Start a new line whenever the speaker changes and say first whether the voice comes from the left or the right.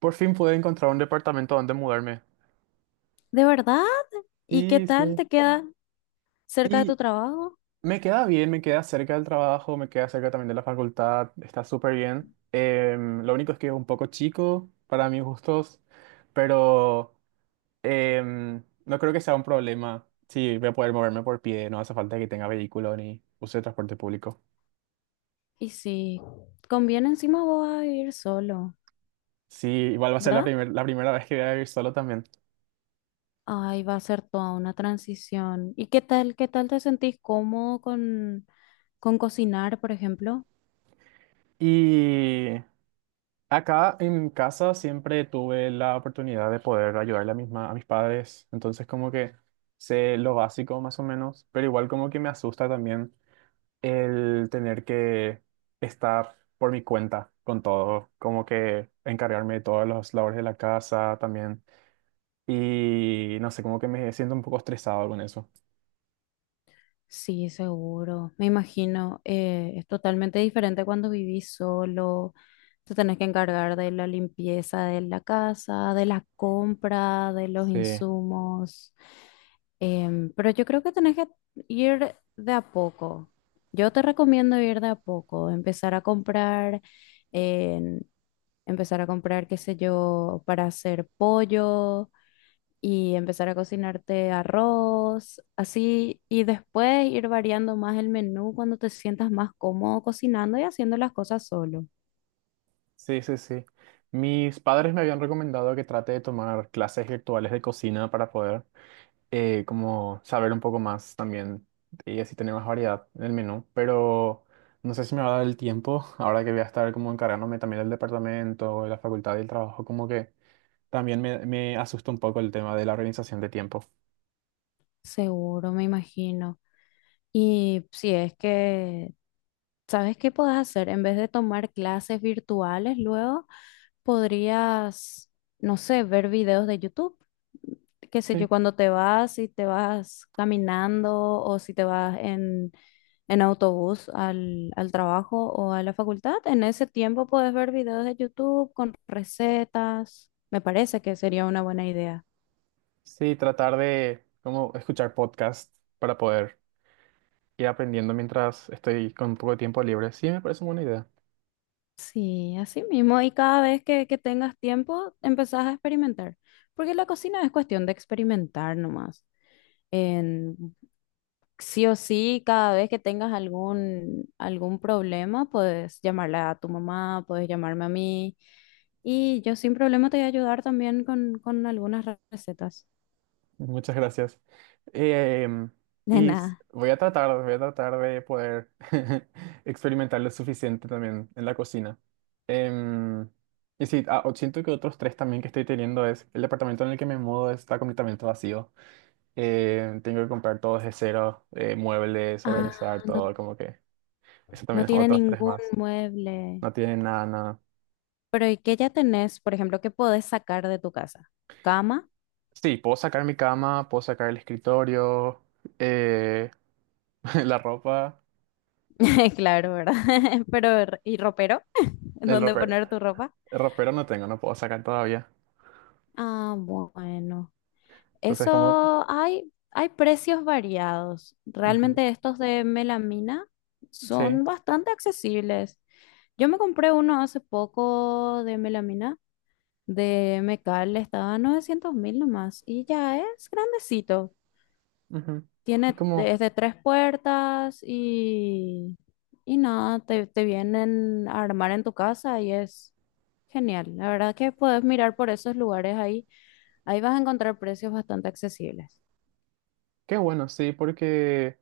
right: Por fin pude encontrar un departamento donde mudarme.
left: ¿De verdad? ¿Y qué
right: Sí,
left: tal
right: sí.
left: te queda cerca de
right: Y
left: tu trabajo?
right: me queda bien, me queda cerca del trabajo, me queda cerca también de la facultad, está súper bien. Lo único es que es un poco chico para mis gustos, pero no creo que sea un problema. Sí, voy a poder moverme por pie, no hace falta que tenga vehículo ni use transporte público.
left: Y si conviene encima vos vas a vivir solo,
right: Sí, igual va a ser la
left: ¿verdad?
right: la primera vez que voy a vivir solo también.
left: Ay, va a ser toda una transición. ¿Y qué tal te sentís cómodo con cocinar, por ejemplo?
right: Y Acá en mi casa siempre tuve la oportunidad de poder ayudarle a mis, a mis padres, entonces como que sé lo básico más o menos, pero igual como que me asusta también el tener que estar por mi cuenta con todo, como que encargarme de todas las labores de la casa también y no sé, como que me siento un poco estresado con eso.
left: Sí, seguro. Me imagino, es totalmente diferente cuando vivís solo. Te tenés que encargar de la limpieza de la casa, de la compra, de los
right: Sí,
left: insumos. Pero yo creo que tenés que ir de a poco. Yo te recomiendo ir de a poco, empezar a comprar, em, qué sé yo, para hacer pollo y empezar a cocinarte arroz, así, y después ir variando más el menú cuando te sientas más cómodo cocinando y haciendo las cosas solo.
right: sí, sí, sí. Mis padres me habían recomendado que trate de tomar clases virtuales de cocina para poder. Como saber un poco más también y así tener más variedad en el menú, pero no sé si me va a dar el tiempo, ahora que voy a estar como encargándome también del departamento, de la facultad y el trabajo, como que también me asusta un poco el tema de la organización de tiempo.
left: Seguro, me imagino. Y si es que ¿Sabes qué podés hacer? En vez de tomar clases virtuales, luego podrías, no sé, ver videos de YouTube. Qué sé
right: Sí.
left: yo, cuando te vas, si te vas caminando o si te vas en autobús al trabajo o a la facultad, en ese tiempo puedes ver videos de YouTube con recetas. Me parece que sería una buena idea.
right: Sí, tratar de como escuchar podcast para poder ir aprendiendo mientras estoy con un poco de tiempo libre. Sí, me parece una buena idea.
left: Sí, así mismo. Y cada vez que tengas tiempo, empezás a experimentar. Porque la cocina es cuestión de experimentar nomás. en- sí o sí, cada vez que tengas algún problema, puedes llamarla a tu mamá, puedes llamarme a mí. Y yo sin problema te voy a ayudar también con algunas recetas.
right: Muchas gracias. Em,
left: De
right: y
left: nada.
right: voy a tratar de poder experimentar lo suficiente también en la cocina. Em, y sí, ah, siento que otros tres también que estoy teniendo es el departamento en el que me mudo está completamente vacío. Tengo que comprar todo desde cero, muebles,
left: Ah,
right: organizar
left: no,
right: todo, como que eso
left: no
right: también es
left: tiene
right: otros tres
left: ningún
right: más.
left: mueble.
right: No tiene nada, nada.
left: Pero ¿y qué ya tenés, por ejemplo, qué podés sacar de tu casa? Cama,
right: Sí, puedo sacar mi cama, puedo sacar el escritorio, eh, la ropa,
left: claro, ¿verdad? Pero, ¿y ropero? ¿En
right: el
left: ¿Dónde
right: ropero.
left: poner tu ropa?
right: Ropero no tengo, no puedo sacar todavía.
left: Ah, bueno.
right: Entonces, como,
left: Eso hay precios variados.
right: ujú,
left: Realmente estos de melamina
right: sí,
left: son bastante accesibles. Yo me compré uno hace poco de melamina, de Mecal, estaba a 900 mil nomás y ya es grandecito.
right: ujú. Y
left: Tiene
right: como,
left: desde tres puertas y nada, te vienen a armar en tu casa y es genial. La verdad que puedes mirar por esos lugares ahí. Ahí vas a encontrar precios bastante accesibles.
right: qué bueno, sí, porque,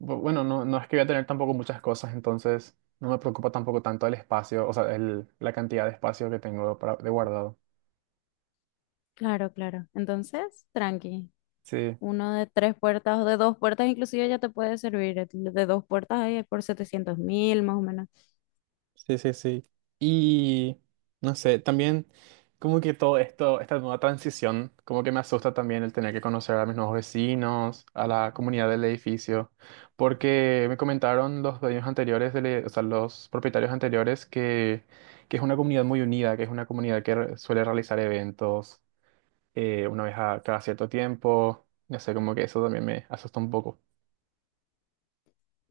right: bueno, no, no es que voy a tener tampoco muchas cosas, entonces no me preocupa tampoco tanto el espacio, o sea, la cantidad de espacio que tengo para, de guardado.
left: Claro, claro. Entonces, tranqui.
right: Sí.
left: Uno de tres puertas o de dos puertas, inclusive ya te puede servir. El De dos puertas ahí por 700.000, más o menos.
right: Sí, sí, sí. Y no sé, también como que todo esto, esta nueva transición, como que me asusta también el tener que conocer a mis nuevos vecinos, a la comunidad del edificio, porque me comentaron los dueños anteriores, o sea, los propietarios anteriores, que es una comunidad muy unida, que es una comunidad que suele realizar eventos una vez a cada cierto tiempo. No sé, como que eso también me asusta un poco.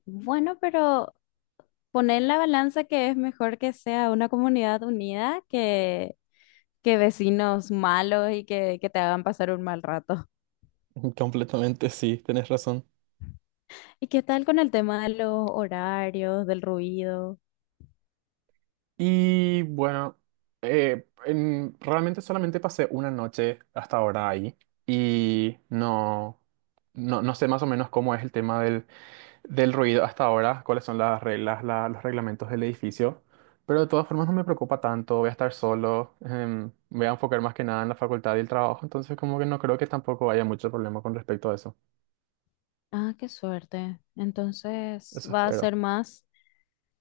left: Bueno, pero poner en la balanza que es mejor que sea una comunidad unida que vecinos malos y que te hagan pasar un mal rato.
right: Completamente, sí, tenés razón.
left: ¿Y qué tal con el tema de los horarios, del ruido?
right: Y bueno, realmente solamente pasé una noche hasta ahora ahí y no, no, no sé más o menos cómo es el tema del, del ruido hasta ahora, cuáles son las reglas, los reglamentos del edificio, pero de todas formas no me preocupa tanto, voy a estar solo, me voy a enfocar más que nada en la facultad y el trabajo, entonces como que no creo que tampoco haya mucho problema con respecto a eso,
left: Ah, qué suerte. Entonces,
right: eso
left: va a
right: espero.
left: ser más.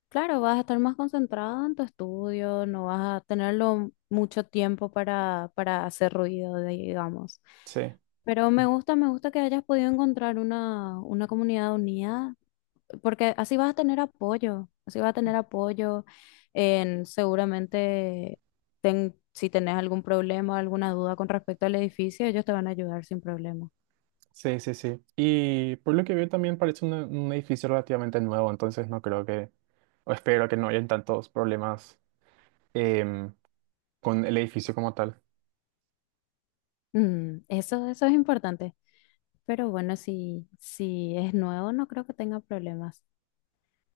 left: Claro, vas a estar más concentrada en tu estudio, no vas a tenerlo mucho tiempo para hacer ruido, digamos.
right: Sí.
left: Pero me gusta que hayas podido encontrar una comunidad unida, porque así vas a tener apoyo, así vas a tener apoyo en seguramente si tenés algún problema, alguna duda con respecto al edificio, ellos te van a ayudar sin problema.
right: Sí, sí, sí. Y por lo que veo también parece un edificio relativamente nuevo, entonces no creo que, o espero que no hayan tantos problemas em, con el edificio como tal.
left: Eso es importante. Pero bueno, si es nuevo, no creo que tenga problemas.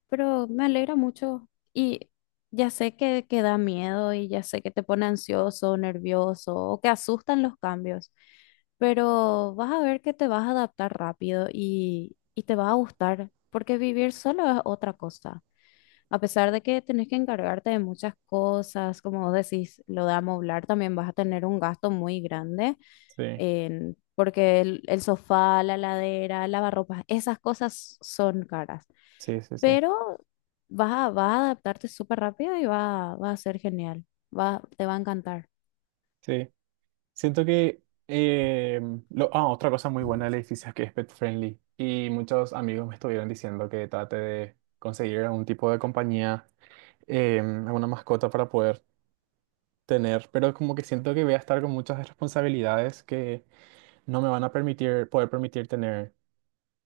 left: Pero me alegra mucho y ya sé que da miedo y ya sé que te pone ansioso, nervioso o que asustan los cambios, pero vas a ver que te vas a adaptar rápido y te va a gustar, porque vivir solo es otra cosa. A pesar de que tenés que encargarte de muchas cosas, como vos decís, lo de amoblar también vas a tener un gasto muy grande,
right: Sí,
left: porque el sofá, la ladera, lavarropas, esas cosas son caras,
right: sí, sí, sí.
left: pero vas a adaptarte súper rápido y va a ser genial, te va a encantar.
right: Sí. Siento que lo, ah, otra cosa muy buena del edificio es que es pet friendly. Y muchos amigos me estuvieron diciendo que trate de conseguir algún tipo de compañía, alguna mascota para poder tener, pero como que siento que voy a estar con muchas responsabilidades que no me van a permitir, poder permitir tener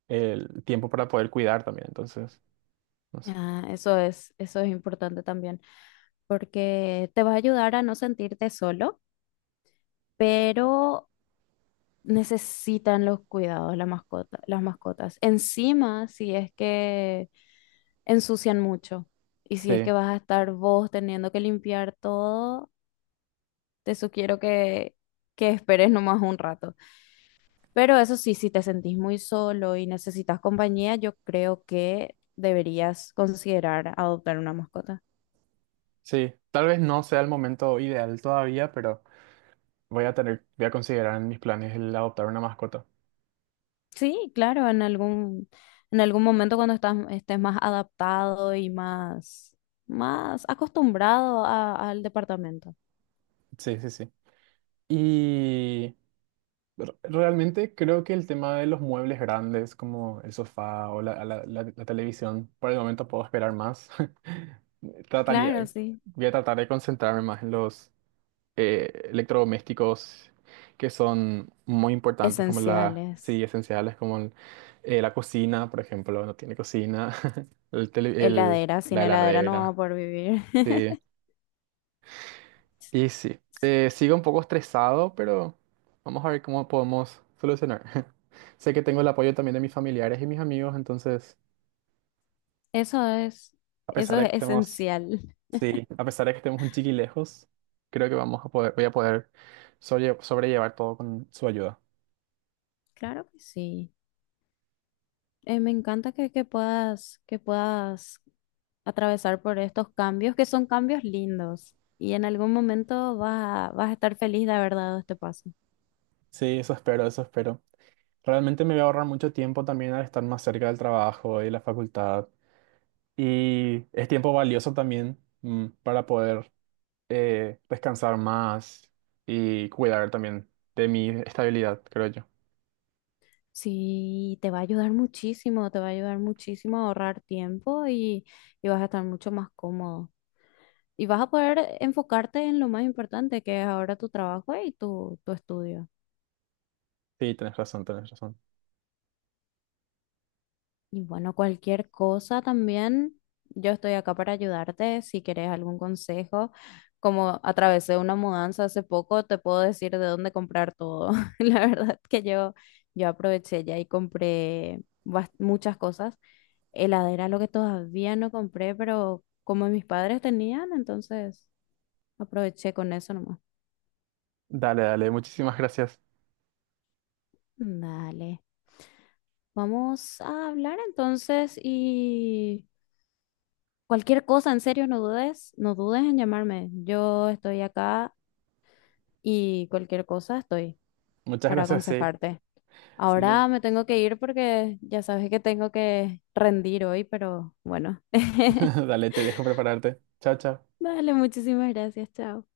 right: el tiempo para poder cuidar también. Entonces, no sé.
left: Ah, eso es importante también, porque te va a ayudar a no sentirte solo, pero necesitan los cuidados la mascota, las mascotas. Encima, si es que ensucian mucho y si es
right: Sí,
left: que vas a estar vos teniendo que limpiar todo, te sugiero que esperes nomás un rato. Pero eso sí, si te sentís muy solo y necesitas compañía, yo creo que deberías considerar adoptar una mascota.
right: sí. Tal vez no sea el momento ideal todavía, pero voy a tener, voy a considerar en mis planes el adoptar una mascota.
left: Sí, claro, en algún momento cuando estés más adaptado y más acostumbrado al departamento.
right: Sí, sí, sí. Y realmente creo que el tema de los muebles grandes, como el sofá o la televisión, por el momento puedo esperar más.
left: Claro,
right: Trataría,
left: sí.
right: voy a tratar de concentrarme más en los electrodomésticos que son muy importantes, como la,
left: Esenciales.
right: sí, esenciales, como la cocina, por ejemplo, no tiene cocina, el tele- el-
left: Heladera, sin
right: la
left: heladera no vamos a
right: heladera,
left: poder vivir.
right: sí. Y sí, sigo un poco estresado, pero vamos a ver cómo podemos solucionar. Sé que tengo el apoyo también de mis familiares y mis amigos, entonces,
left: Eso es,
right: a pesar
left: eso
right: de que
left: es
right: estemos,
left: esencial.
right: sí, a pesar de que estemos un chiqui lejos, creo que vamos a poder, voy a poder sobrellevar todo con su ayuda.
left: Claro que sí. Me encanta que puedas, que puedas atravesar por estos cambios, que son cambios lindos. Y en algún momento vas a estar feliz de haber dado este paso.
right: Sí, eso espero, eso espero. Realmente me voy a ahorrar mucho tiempo también al estar más cerca del trabajo y la facultad. Y es tiempo valioso también para poder descansar más y cuidar también de mi estabilidad, creo yo.
left: Sí, te va a ayudar muchísimo, te va a ayudar muchísimo a ahorrar tiempo y vas a estar mucho más cómodo. Y vas a poder enfocarte en lo más importante, que es ahora tu trabajo y tu estudio.
right: Sí, tenés razón, tenés razón.
left: Y bueno, cualquier cosa también, yo estoy acá para ayudarte. Si querés algún consejo, como atravesé una mudanza hace poco, te puedo decir de dónde comprar todo. La verdad que yo aproveché ya y compré muchas cosas. Heladera, lo que todavía no compré, pero como mis padres tenían, entonces aproveché con eso nomás.
right: Dale, dale, muchísimas gracias.
left: Dale. Vamos a hablar entonces y cualquier cosa, en serio, no dudes, no dudes en llamarme. Yo estoy acá y cualquier cosa estoy
right: Muchas
left: para
right: gracias, sí.
left: aconsejarte.
right: Sí.
left: Ahora me tengo que ir porque ya sabes que tengo que rendir hoy, pero bueno.
right: Dale, te dejo prepararte. Chao, chao.
left: Dale, muchísimas gracias, chao.